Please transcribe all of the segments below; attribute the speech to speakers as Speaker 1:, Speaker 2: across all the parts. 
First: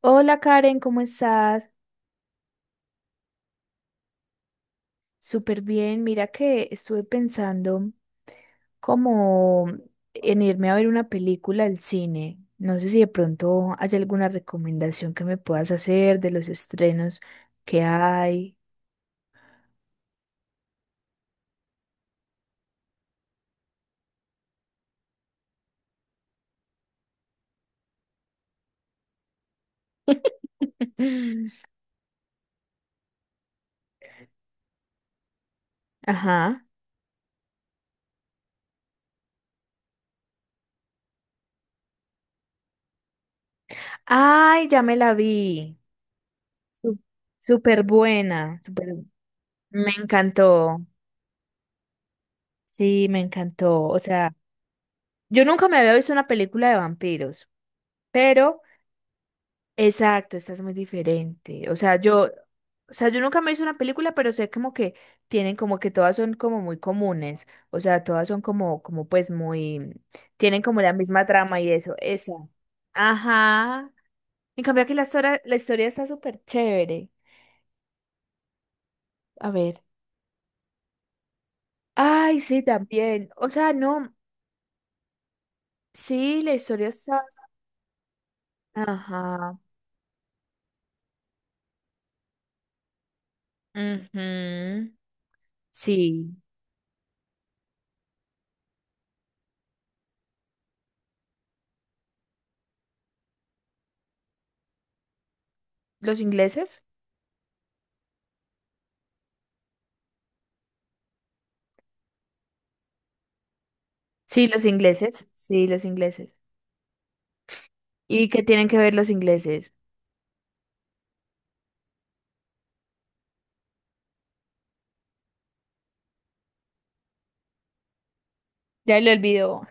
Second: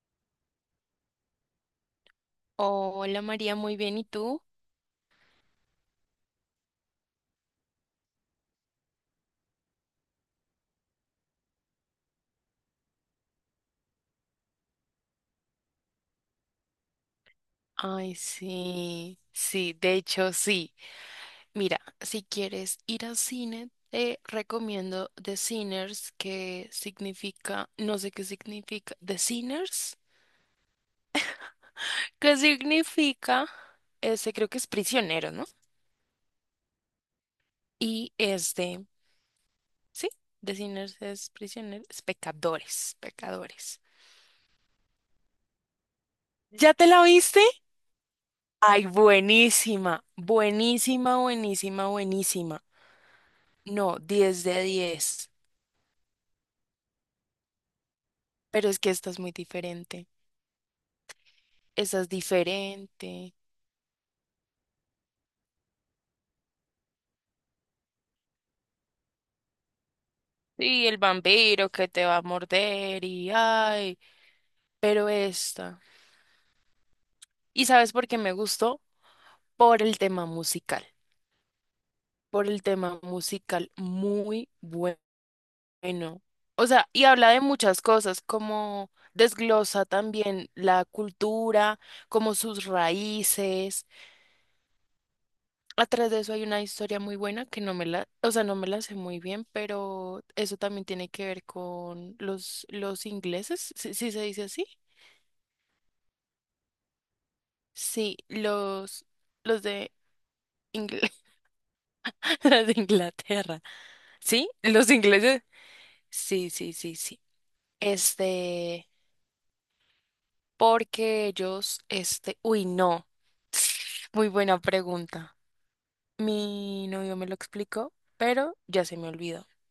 Speaker 1: Hola Karen, ¿cómo estás?
Speaker 2: Hola María, muy bien, ¿y tú?
Speaker 1: Súper bien. Mira que estuve pensando como en irme a ver una película al cine. No sé si de pronto hay alguna recomendación que me puedas hacer de los estrenos que
Speaker 2: Ay,
Speaker 1: hay.
Speaker 2: sí, sí, de hecho sí. Mira, si quieres ir al cine, te recomiendo The Sinners, que significa, no sé qué significa, The Sinners, que significa, ese creo que es prisionero, ¿no?
Speaker 1: Ajá.
Speaker 2: Y es de, sí, The Sinners es prisionero, es pecadores, pecadores.
Speaker 1: Ay, ya me la vi.
Speaker 2: ¿Ya te
Speaker 1: Sú-
Speaker 2: la viste?
Speaker 1: Súper buena.
Speaker 2: Ay,
Speaker 1: Súper- Me
Speaker 2: buenísima,
Speaker 1: encantó.
Speaker 2: buenísima, buenísima, buenísima.
Speaker 1: Sí, me encantó. O
Speaker 2: No,
Speaker 1: sea,
Speaker 2: 10 de 10.
Speaker 1: yo nunca me había visto una película de vampiros. Pero
Speaker 2: Pero es que esta es muy diferente.
Speaker 1: exacto, estás muy diferente. O sea,
Speaker 2: Esa es
Speaker 1: o sea, yo
Speaker 2: diferente.
Speaker 1: nunca me hice una película, pero sé como que tienen como que todas son como muy comunes. O sea, todas son como, como pues muy, tienen como
Speaker 2: Y
Speaker 1: la
Speaker 2: el
Speaker 1: misma trama y
Speaker 2: vampiro que
Speaker 1: eso.
Speaker 2: te va a
Speaker 1: Esa.
Speaker 2: morder y
Speaker 1: Ajá.
Speaker 2: ay,
Speaker 1: En cambio aquí
Speaker 2: pero
Speaker 1: la
Speaker 2: esta.
Speaker 1: historia está súper chévere.
Speaker 2: ¿Y sabes por qué me gustó?
Speaker 1: A
Speaker 2: Por
Speaker 1: ver.
Speaker 2: el tema musical.
Speaker 1: Ay,
Speaker 2: Por
Speaker 1: sí,
Speaker 2: el tema
Speaker 1: también. O
Speaker 2: musical
Speaker 1: sea, no.
Speaker 2: muy bueno.
Speaker 1: Sí, la
Speaker 2: O
Speaker 1: historia
Speaker 2: sea, y
Speaker 1: está.
Speaker 2: habla de muchas cosas, como
Speaker 1: Ajá.
Speaker 2: desglosa también la cultura, como sus raíces.
Speaker 1: Ujú.
Speaker 2: Atrás de
Speaker 1: Sí.
Speaker 2: eso hay una historia muy buena que no me la, o sea, no me la sé muy bien, pero eso también tiene que ver con los ingleses, si se dice así.
Speaker 1: ¿Los ingleses?
Speaker 2: Sí, los de, Ingl- los de Inglaterra.
Speaker 1: Sí,
Speaker 2: ¿Sí?
Speaker 1: los
Speaker 2: Los
Speaker 1: ingleses.
Speaker 2: ingleses.
Speaker 1: Sí, los ingleses.
Speaker 2: Sí, sí, sí, sí.
Speaker 1: ¿Y qué tienen que
Speaker 2: Este,
Speaker 1: ver los ingleses?
Speaker 2: porque ellos, este, uy, no. Muy buena pregunta. Mi novio me lo explicó, pero ya se
Speaker 1: Ya
Speaker 2: me
Speaker 1: lo
Speaker 2: olvidó.
Speaker 1: olvidó.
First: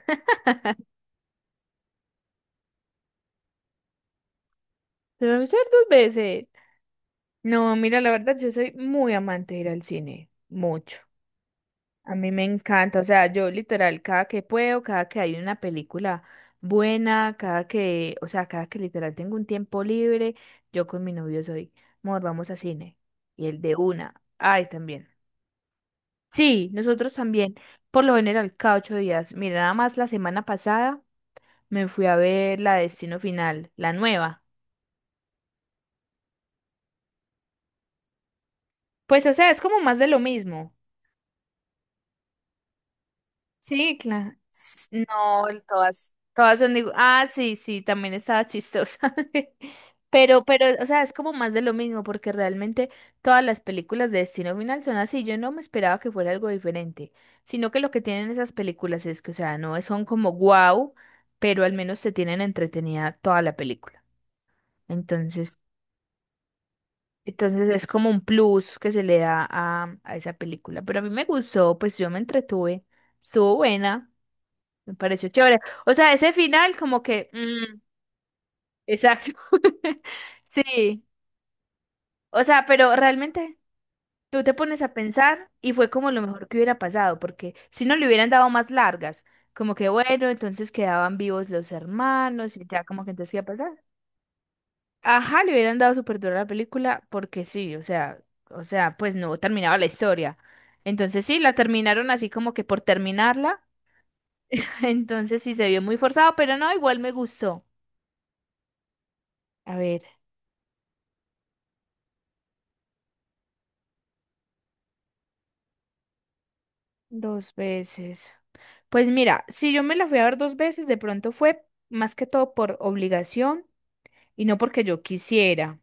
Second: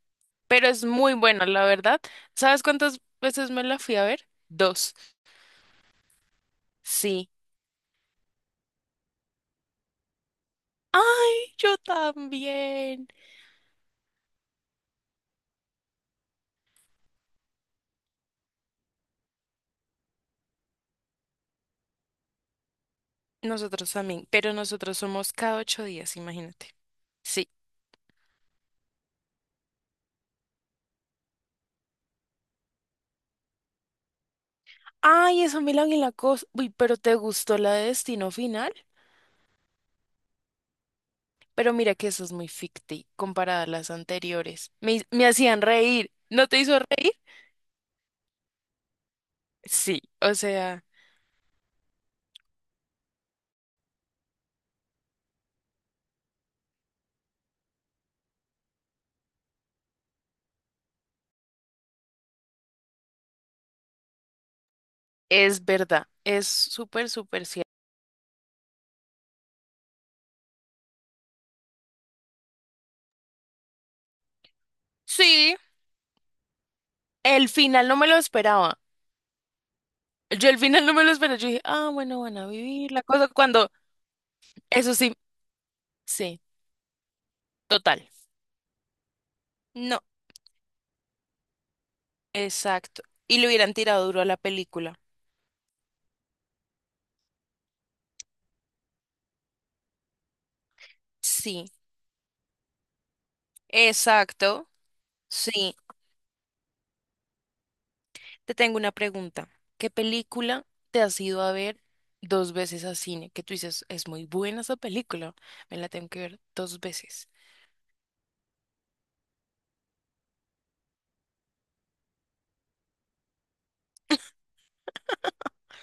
Speaker 2: Pero es muy buena, la verdad. ¿Sabes cuántas veces me la fui a ver? Dos.
Speaker 1: Lo voy a hacer dos veces.
Speaker 2: Sí.
Speaker 1: No, mira, la verdad, yo soy muy amante de ir al cine. Mucho.
Speaker 2: Ay, yo
Speaker 1: A mí me encanta. O
Speaker 2: también.
Speaker 1: sea, yo literal, cada que puedo, cada que hay una película buena, cada que, o sea, cada que literal tengo un tiempo libre, yo con mi novio soy, amor, vamos a cine. Y el de
Speaker 2: Nosotros
Speaker 1: una.
Speaker 2: también, pero
Speaker 1: Ay,
Speaker 2: nosotros
Speaker 1: también.
Speaker 2: somos cada 8 días, imagínate.
Speaker 1: Sí, nosotros
Speaker 2: Sí.
Speaker 1: también. Por lo general, cada ocho días. Mira, nada más la semana pasada me fui a ver la Destino Final, la nueva.
Speaker 2: Ay, esa Milán y la cosa. Uy, pero ¿te gustó la de Destino Final?
Speaker 1: Pues, o sea, es como más de lo mismo.
Speaker 2: Pero mira que esa es muy ficti comparada a las
Speaker 1: Sí, claro.
Speaker 2: anteriores.
Speaker 1: S-
Speaker 2: Me
Speaker 1: No,
Speaker 2: hacían reír. ¿No
Speaker 1: todas
Speaker 2: te
Speaker 1: son
Speaker 2: hizo
Speaker 1: digo,
Speaker 2: reír?
Speaker 1: ah, sí, sí, también estaba chistosa.
Speaker 2: Sí, o
Speaker 1: Pero,
Speaker 2: sea,
Speaker 1: o sea, es como más de lo mismo, porque realmente todas las películas de Destino Final son así. Yo no me esperaba que fuera algo diferente, sino que lo que tienen esas películas es que, o sea, no son como wow, pero al menos te tienen entretenida toda la película. Entonces,
Speaker 2: es verdad. Es súper, súper cierto.
Speaker 1: entonces es como un plus que se le da a esa película. Pero a mí me gustó, pues yo me entretuve. Estuvo buena, me pareció
Speaker 2: Sí,
Speaker 1: chévere. O sea, ese final como que...
Speaker 2: el final no me lo esperaba.
Speaker 1: exacto.
Speaker 2: Yo al final no
Speaker 1: Sí.
Speaker 2: me lo esperé. Yo dije, ah, bueno, van
Speaker 1: O
Speaker 2: a
Speaker 1: sea,
Speaker 2: vivir
Speaker 1: pero
Speaker 2: la cosa
Speaker 1: realmente
Speaker 2: cuando.
Speaker 1: tú te pones a
Speaker 2: Eso sí,
Speaker 1: pensar y fue como lo
Speaker 2: sí,
Speaker 1: mejor que hubiera pasado, porque si no
Speaker 2: total.
Speaker 1: le hubieran dado más largas, como que
Speaker 2: No,
Speaker 1: bueno, entonces quedaban vivos los hermanos y ya
Speaker 2: exacto.
Speaker 1: como que entonces qué
Speaker 2: Y
Speaker 1: iba a
Speaker 2: le hubieran
Speaker 1: pasar.
Speaker 2: tirado duro a la película.
Speaker 1: Ajá, le hubieran dado súper duro a la película porque sí, o sea, pues no terminaba la historia. Entonces sí, la
Speaker 2: Sí,
Speaker 1: terminaron así como que por terminarla.
Speaker 2: exacto.
Speaker 1: Entonces sí se
Speaker 2: Sí.
Speaker 1: vio muy forzado, pero no, igual me gustó.
Speaker 2: Te tengo una pregunta.
Speaker 1: A
Speaker 2: ¿Qué
Speaker 1: ver,
Speaker 2: película te has ido a ver dos veces a cine? Que tú dices, es muy buena esa película. Me la tengo que ver dos veces.
Speaker 1: dos veces. Pues mira, si yo me la fui a ver dos veces, de pronto fue más que todo por obligación y no porque yo quisiera.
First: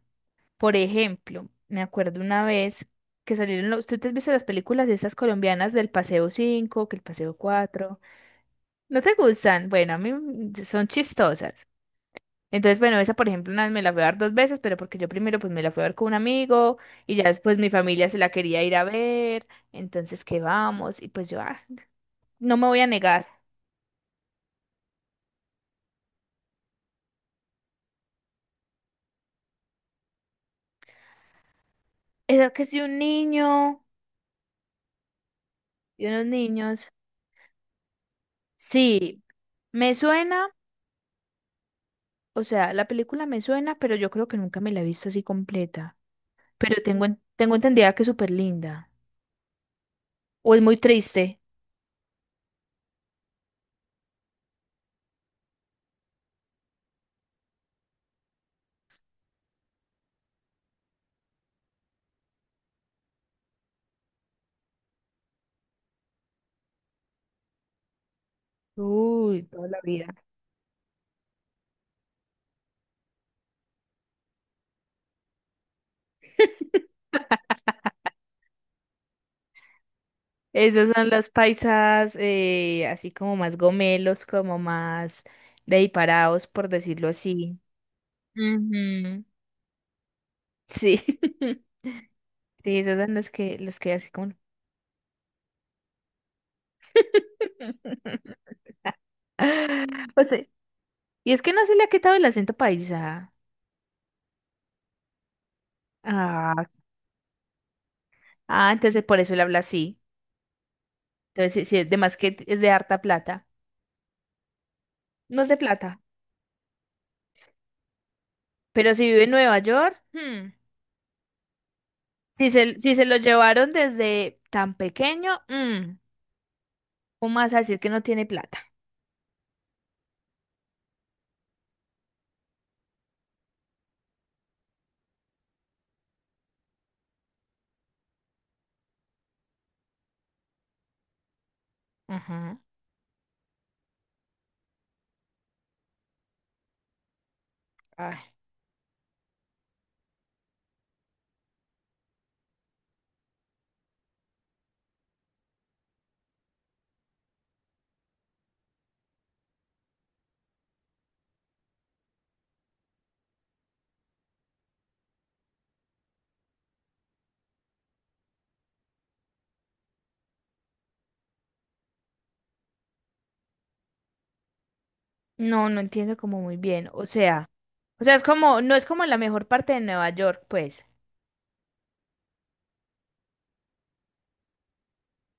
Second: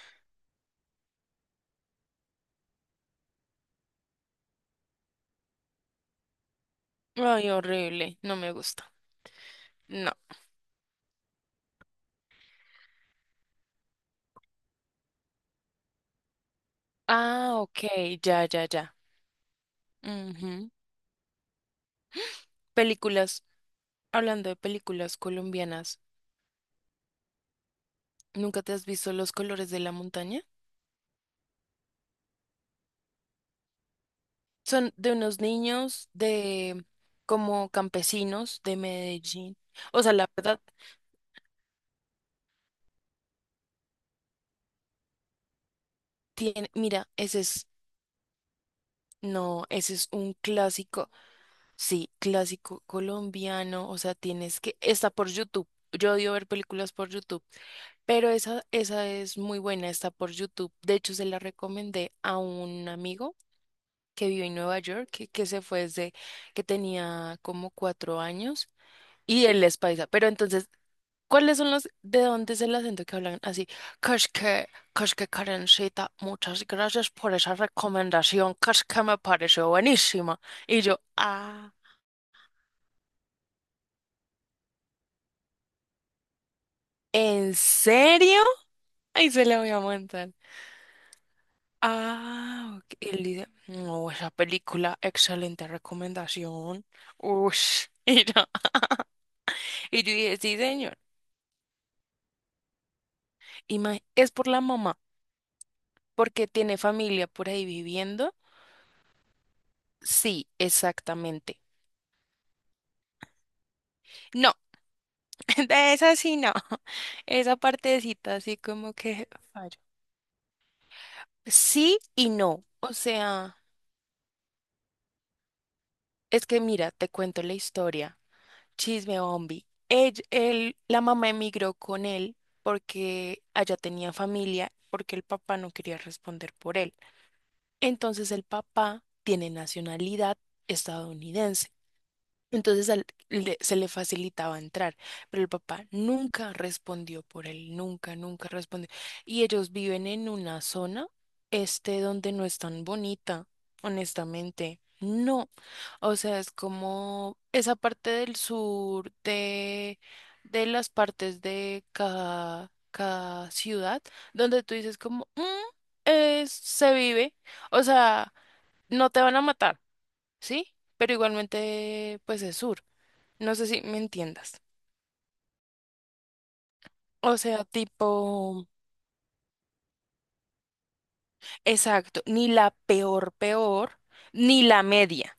Speaker 1: Por ejemplo, me acuerdo una vez que salieron los... ¿Tú te has visto las películas de esas colombianas del Paseo cinco, que el Paseo
Speaker 2: Ay,
Speaker 1: cuatro?
Speaker 2: horrible. No me gusta.
Speaker 1: ¿No te gustan? Bueno, a
Speaker 2: No.
Speaker 1: mí son chistosas. Entonces, bueno, esa por ejemplo una vez me la fui a ver dos veces, pero porque yo primero pues me la fui a ver con un amigo y ya después
Speaker 2: Ah,
Speaker 1: mi
Speaker 2: ok.
Speaker 1: familia se la
Speaker 2: Ya,
Speaker 1: quería
Speaker 2: ya,
Speaker 1: ir a
Speaker 2: ya.
Speaker 1: ver, entonces que
Speaker 2: Ujú.
Speaker 1: vamos y pues yo ah, no me voy a negar.
Speaker 2: Películas. Hablando de películas colombianas. ¿Nunca te has visto los colores de la montaña?
Speaker 1: Esa que soy un niño
Speaker 2: Son de unos
Speaker 1: y
Speaker 2: niños
Speaker 1: unos
Speaker 2: de
Speaker 1: niños.
Speaker 2: como campesinos de
Speaker 1: Sí,
Speaker 2: Medellín.
Speaker 1: me
Speaker 2: O sea, la
Speaker 1: suena,
Speaker 2: verdad
Speaker 1: o sea, la película me suena, pero yo creo que nunca me la he visto así completa.
Speaker 2: tiene,
Speaker 1: Pero
Speaker 2: mira, ese
Speaker 1: tengo
Speaker 2: es,
Speaker 1: entendida que es súper linda
Speaker 2: no, ese es un
Speaker 1: o es muy
Speaker 2: clásico,
Speaker 1: triste.
Speaker 2: sí, clásico colombiano. O sea, tienes que, está por YouTube. Yo odio ver películas por YouTube, pero esa es muy buena, está por YouTube. De hecho, se la recomendé a un amigo que vive en Nueva York, que se fue desde que tenía como 4 años.
Speaker 1: Uy,
Speaker 2: Y él
Speaker 1: toda
Speaker 2: es
Speaker 1: la
Speaker 2: paisa.
Speaker 1: vida.
Speaker 2: Pero entonces, ¿cuáles son de dónde es el acento que hablan así? Kashke, Kashke Karencita, muchas gracias por esa recomendación. Kashke me pareció buenísima. Y
Speaker 1: Esos
Speaker 2: yo,
Speaker 1: son los
Speaker 2: ah,
Speaker 1: paisas, así como más gomelos, como más de diparados, por decirlo
Speaker 2: ¿en
Speaker 1: así.
Speaker 2: serio?
Speaker 1: Ujú.
Speaker 2: Ahí se la voy a montar.
Speaker 1: Sí,
Speaker 2: Ah,
Speaker 1: sí,
Speaker 2: ok.
Speaker 1: esos
Speaker 2: Y
Speaker 1: son
Speaker 2: él dice,
Speaker 1: los que
Speaker 2: no,
Speaker 1: así
Speaker 2: esa
Speaker 1: como...
Speaker 2: película, excelente recomendación. Ush. Y yo, y yo
Speaker 1: Pues
Speaker 2: dije,
Speaker 1: sí.
Speaker 2: sí, señor.
Speaker 1: Y es que no se le ha quitado el acento paisa.
Speaker 2: Es por la mamá, porque
Speaker 1: Ah,
Speaker 2: tiene familia por ahí viviendo.
Speaker 1: ah, entonces por eso él habla así.
Speaker 2: Sí,
Speaker 1: Entonces,
Speaker 2: exactamente.
Speaker 1: sí, sí, es de más que es de harta plata.
Speaker 2: No.
Speaker 1: No es de
Speaker 2: De
Speaker 1: plata.
Speaker 2: esa sí no. Esa partecita así
Speaker 1: Pero
Speaker 2: como
Speaker 1: si vive
Speaker 2: que
Speaker 1: en Nueva
Speaker 2: fallo.
Speaker 1: York, hmm,
Speaker 2: Sí y no, o
Speaker 1: Si se lo
Speaker 2: sea,
Speaker 1: llevaron desde tan pequeño, mm,
Speaker 2: es que mira, te
Speaker 1: ¿cómo
Speaker 2: cuento
Speaker 1: vas
Speaker 2: la
Speaker 1: a decir que no
Speaker 2: historia,
Speaker 1: tiene plata?
Speaker 2: chisme bombi. La mamá emigró con él porque allá tenía familia, porque el papá no quería responder por él. Entonces el papá tiene nacionalidad estadounidense.
Speaker 1: Ajá.
Speaker 2: Entonces se le facilitaba entrar, pero el papá nunca respondió por él, nunca,
Speaker 1: Ay,
Speaker 2: nunca respondió. Y ellos viven en una zona, este, donde no es tan bonita, honestamente. No, o sea, es como esa parte del sur de, las partes de cada ciudad, donde tú dices como, "Mm, se vive, o sea, no te van a matar, ¿sí? Pero igualmente, pues es sur. No sé si me entiendas.
Speaker 1: no, no entiendo como muy bien. O
Speaker 2: O
Speaker 1: sea,
Speaker 2: sea,
Speaker 1: es como,
Speaker 2: tipo,
Speaker 1: no es como la mejor parte de Nueva York, pues.
Speaker 2: exacto, ni la peor, peor, ni la media.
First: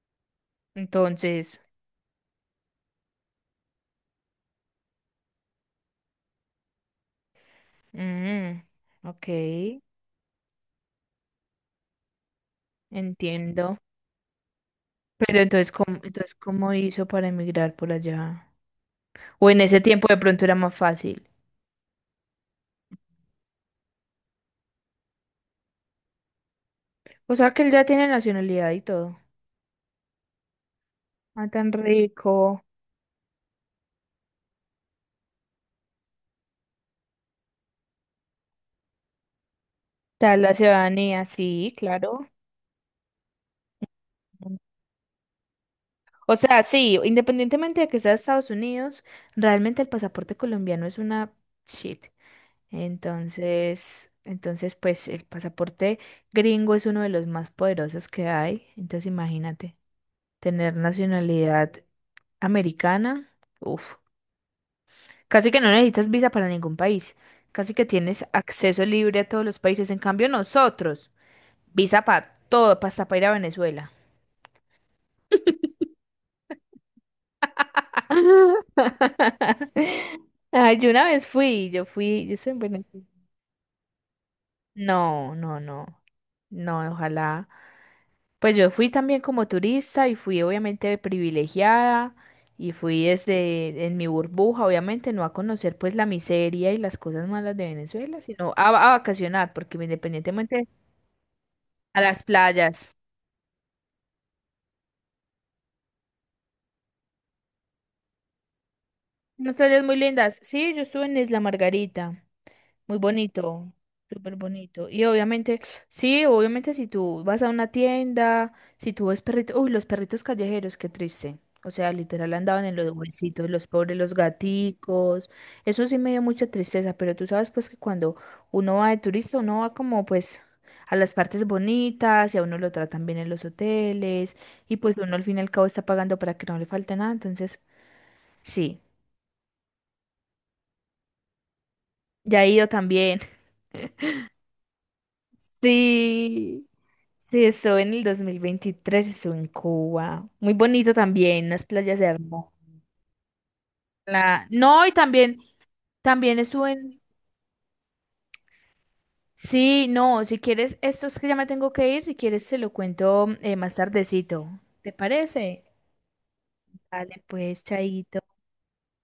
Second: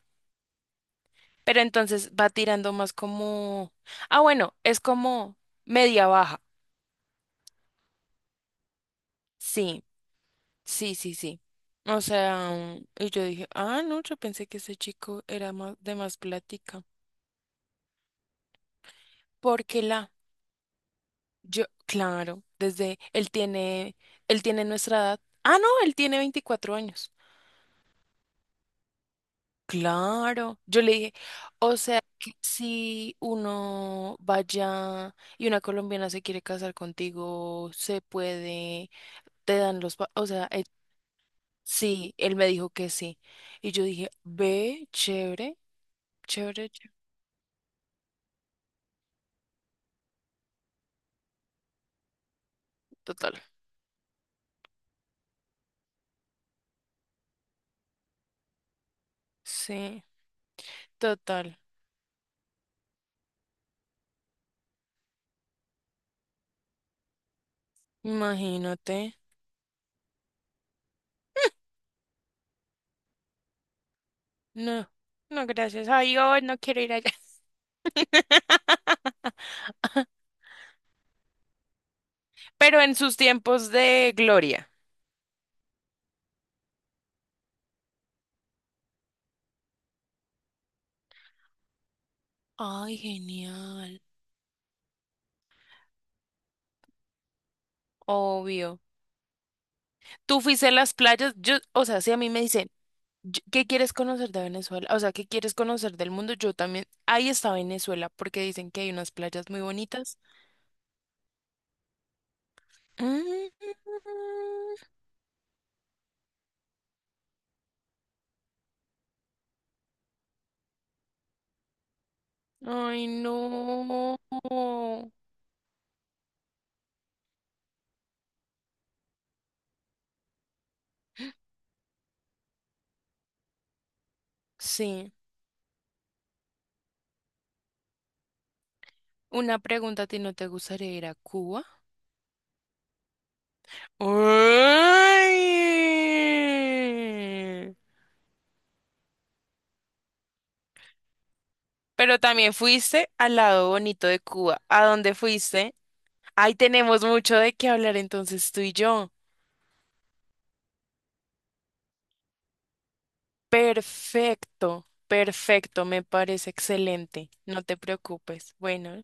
Speaker 1: Entonces,
Speaker 2: Pero entonces va tirando más como, ah, bueno, es como media baja.
Speaker 1: mm, ok,
Speaker 2: Sí, sí, sí, sí. O sea, y yo dije,
Speaker 1: entiendo.
Speaker 2: ah, no, yo pensé que ese chico
Speaker 1: Pero
Speaker 2: era más de más
Speaker 1: entonces, ¿cómo
Speaker 2: plática.
Speaker 1: hizo para emigrar por allá? O en ese
Speaker 2: Porque
Speaker 1: tiempo
Speaker 2: la,
Speaker 1: de pronto era más fácil.
Speaker 2: yo, claro, desde él tiene nuestra edad. Ah, no, él tiene 24 años.
Speaker 1: O sea, que él ya tiene nacionalidad y todo.
Speaker 2: Claro, yo le dije,
Speaker 1: Ah, tan
Speaker 2: o sea, que
Speaker 1: rico.
Speaker 2: si uno vaya y una colombiana se quiere casar contigo, se puede, te dan o
Speaker 1: Tal
Speaker 2: sea,
Speaker 1: la ciudadanía, sí,
Speaker 2: sí,
Speaker 1: claro.
Speaker 2: él me dijo que sí. Y yo dije,
Speaker 1: Mm.
Speaker 2: ve, chévere,
Speaker 1: O sea,
Speaker 2: chévere, chévere,
Speaker 1: sí, independientemente de que sea Estados Unidos, realmente el pasaporte colombiano es una shit.
Speaker 2: total.
Speaker 1: Entonces, pues el pasaporte gringo es uno de los más poderosos que hay. Entonces, imagínate,
Speaker 2: Sí,
Speaker 1: tener
Speaker 2: total,
Speaker 1: nacionalidad americana, uff, casi que no necesitas visa para ningún país. Casi que tienes acceso
Speaker 2: imagínate.
Speaker 1: libre a todos los países. En cambio, nosotros, visa para todo, pa' hasta para ir a Venezuela.
Speaker 2: No, no, gracias a Dios, no quiero ir allá.
Speaker 1: Ay, yo una vez fui, yo soy en
Speaker 2: Pero en
Speaker 1: Venezuela.
Speaker 2: sus tiempos de gloria.
Speaker 1: No, no, no. No, ojalá. Pues yo fui también como turista y fui obviamente privilegiada y
Speaker 2: Ay,
Speaker 1: fui desde en
Speaker 2: genial.
Speaker 1: mi burbuja, obviamente, no a conocer pues la miseria y las cosas malas de Venezuela, sino
Speaker 2: Obvio.
Speaker 1: a vacacionar, porque
Speaker 2: Tú fuiste
Speaker 1: independientemente
Speaker 2: a las playas, yo, o
Speaker 1: a
Speaker 2: sea, si a
Speaker 1: las
Speaker 2: mí me dicen,
Speaker 1: playas.
Speaker 2: ¿Qué quieres conocer de Venezuela? O sea, ¿qué quieres conocer del mundo? Yo también, ahí está Venezuela, porque dicen que hay unas playas
Speaker 1: Unas
Speaker 2: muy
Speaker 1: playas muy
Speaker 2: bonitas.
Speaker 1: lindas. Sí, yo estuve en Isla Margarita. Muy
Speaker 2: Mm.
Speaker 1: bonito, súper bonito. Y obviamente, sí, obviamente si tú vas a una tienda, si tú ves perritos, uy, los perritos callejeros, qué triste. O sea, literal andaban en los
Speaker 2: Ay, no.
Speaker 1: huesitos, los pobres, los gaticos. Eso sí me dio mucha tristeza, pero tú sabes pues que cuando uno va de turista, uno va como pues a las partes bonitas y a uno lo tratan bien en los hoteles y pues
Speaker 2: Sí,
Speaker 1: uno al fin y al cabo está pagando para que no le falte nada. Entonces, sí,
Speaker 2: una pregunta a ti, ¿no te gustaría ir a Cuba?
Speaker 1: ya he ido también. Sí. Sí,
Speaker 2: Ay.
Speaker 1: estuve en el 2023, estuve en Cuba. Muy bonito también, las playas
Speaker 2: Pero
Speaker 1: hermosas.
Speaker 2: también fuiste al lado bonito de Cuba. ¿A
Speaker 1: No, y
Speaker 2: dónde
Speaker 1: también,
Speaker 2: fuiste?
Speaker 1: también
Speaker 2: Ahí
Speaker 1: estuve en...
Speaker 2: tenemos mucho de qué hablar entonces tú y yo.
Speaker 1: Sí, no, si quieres, esto es que ya me tengo que ir, si quieres se lo cuento más tardecito.
Speaker 2: Perfecto,
Speaker 1: ¿Te parece?
Speaker 2: perfecto, me parece
Speaker 1: Dale,
Speaker 2: excelente.
Speaker 1: pues,
Speaker 2: No te
Speaker 1: chaito.
Speaker 2: preocupes. Bueno.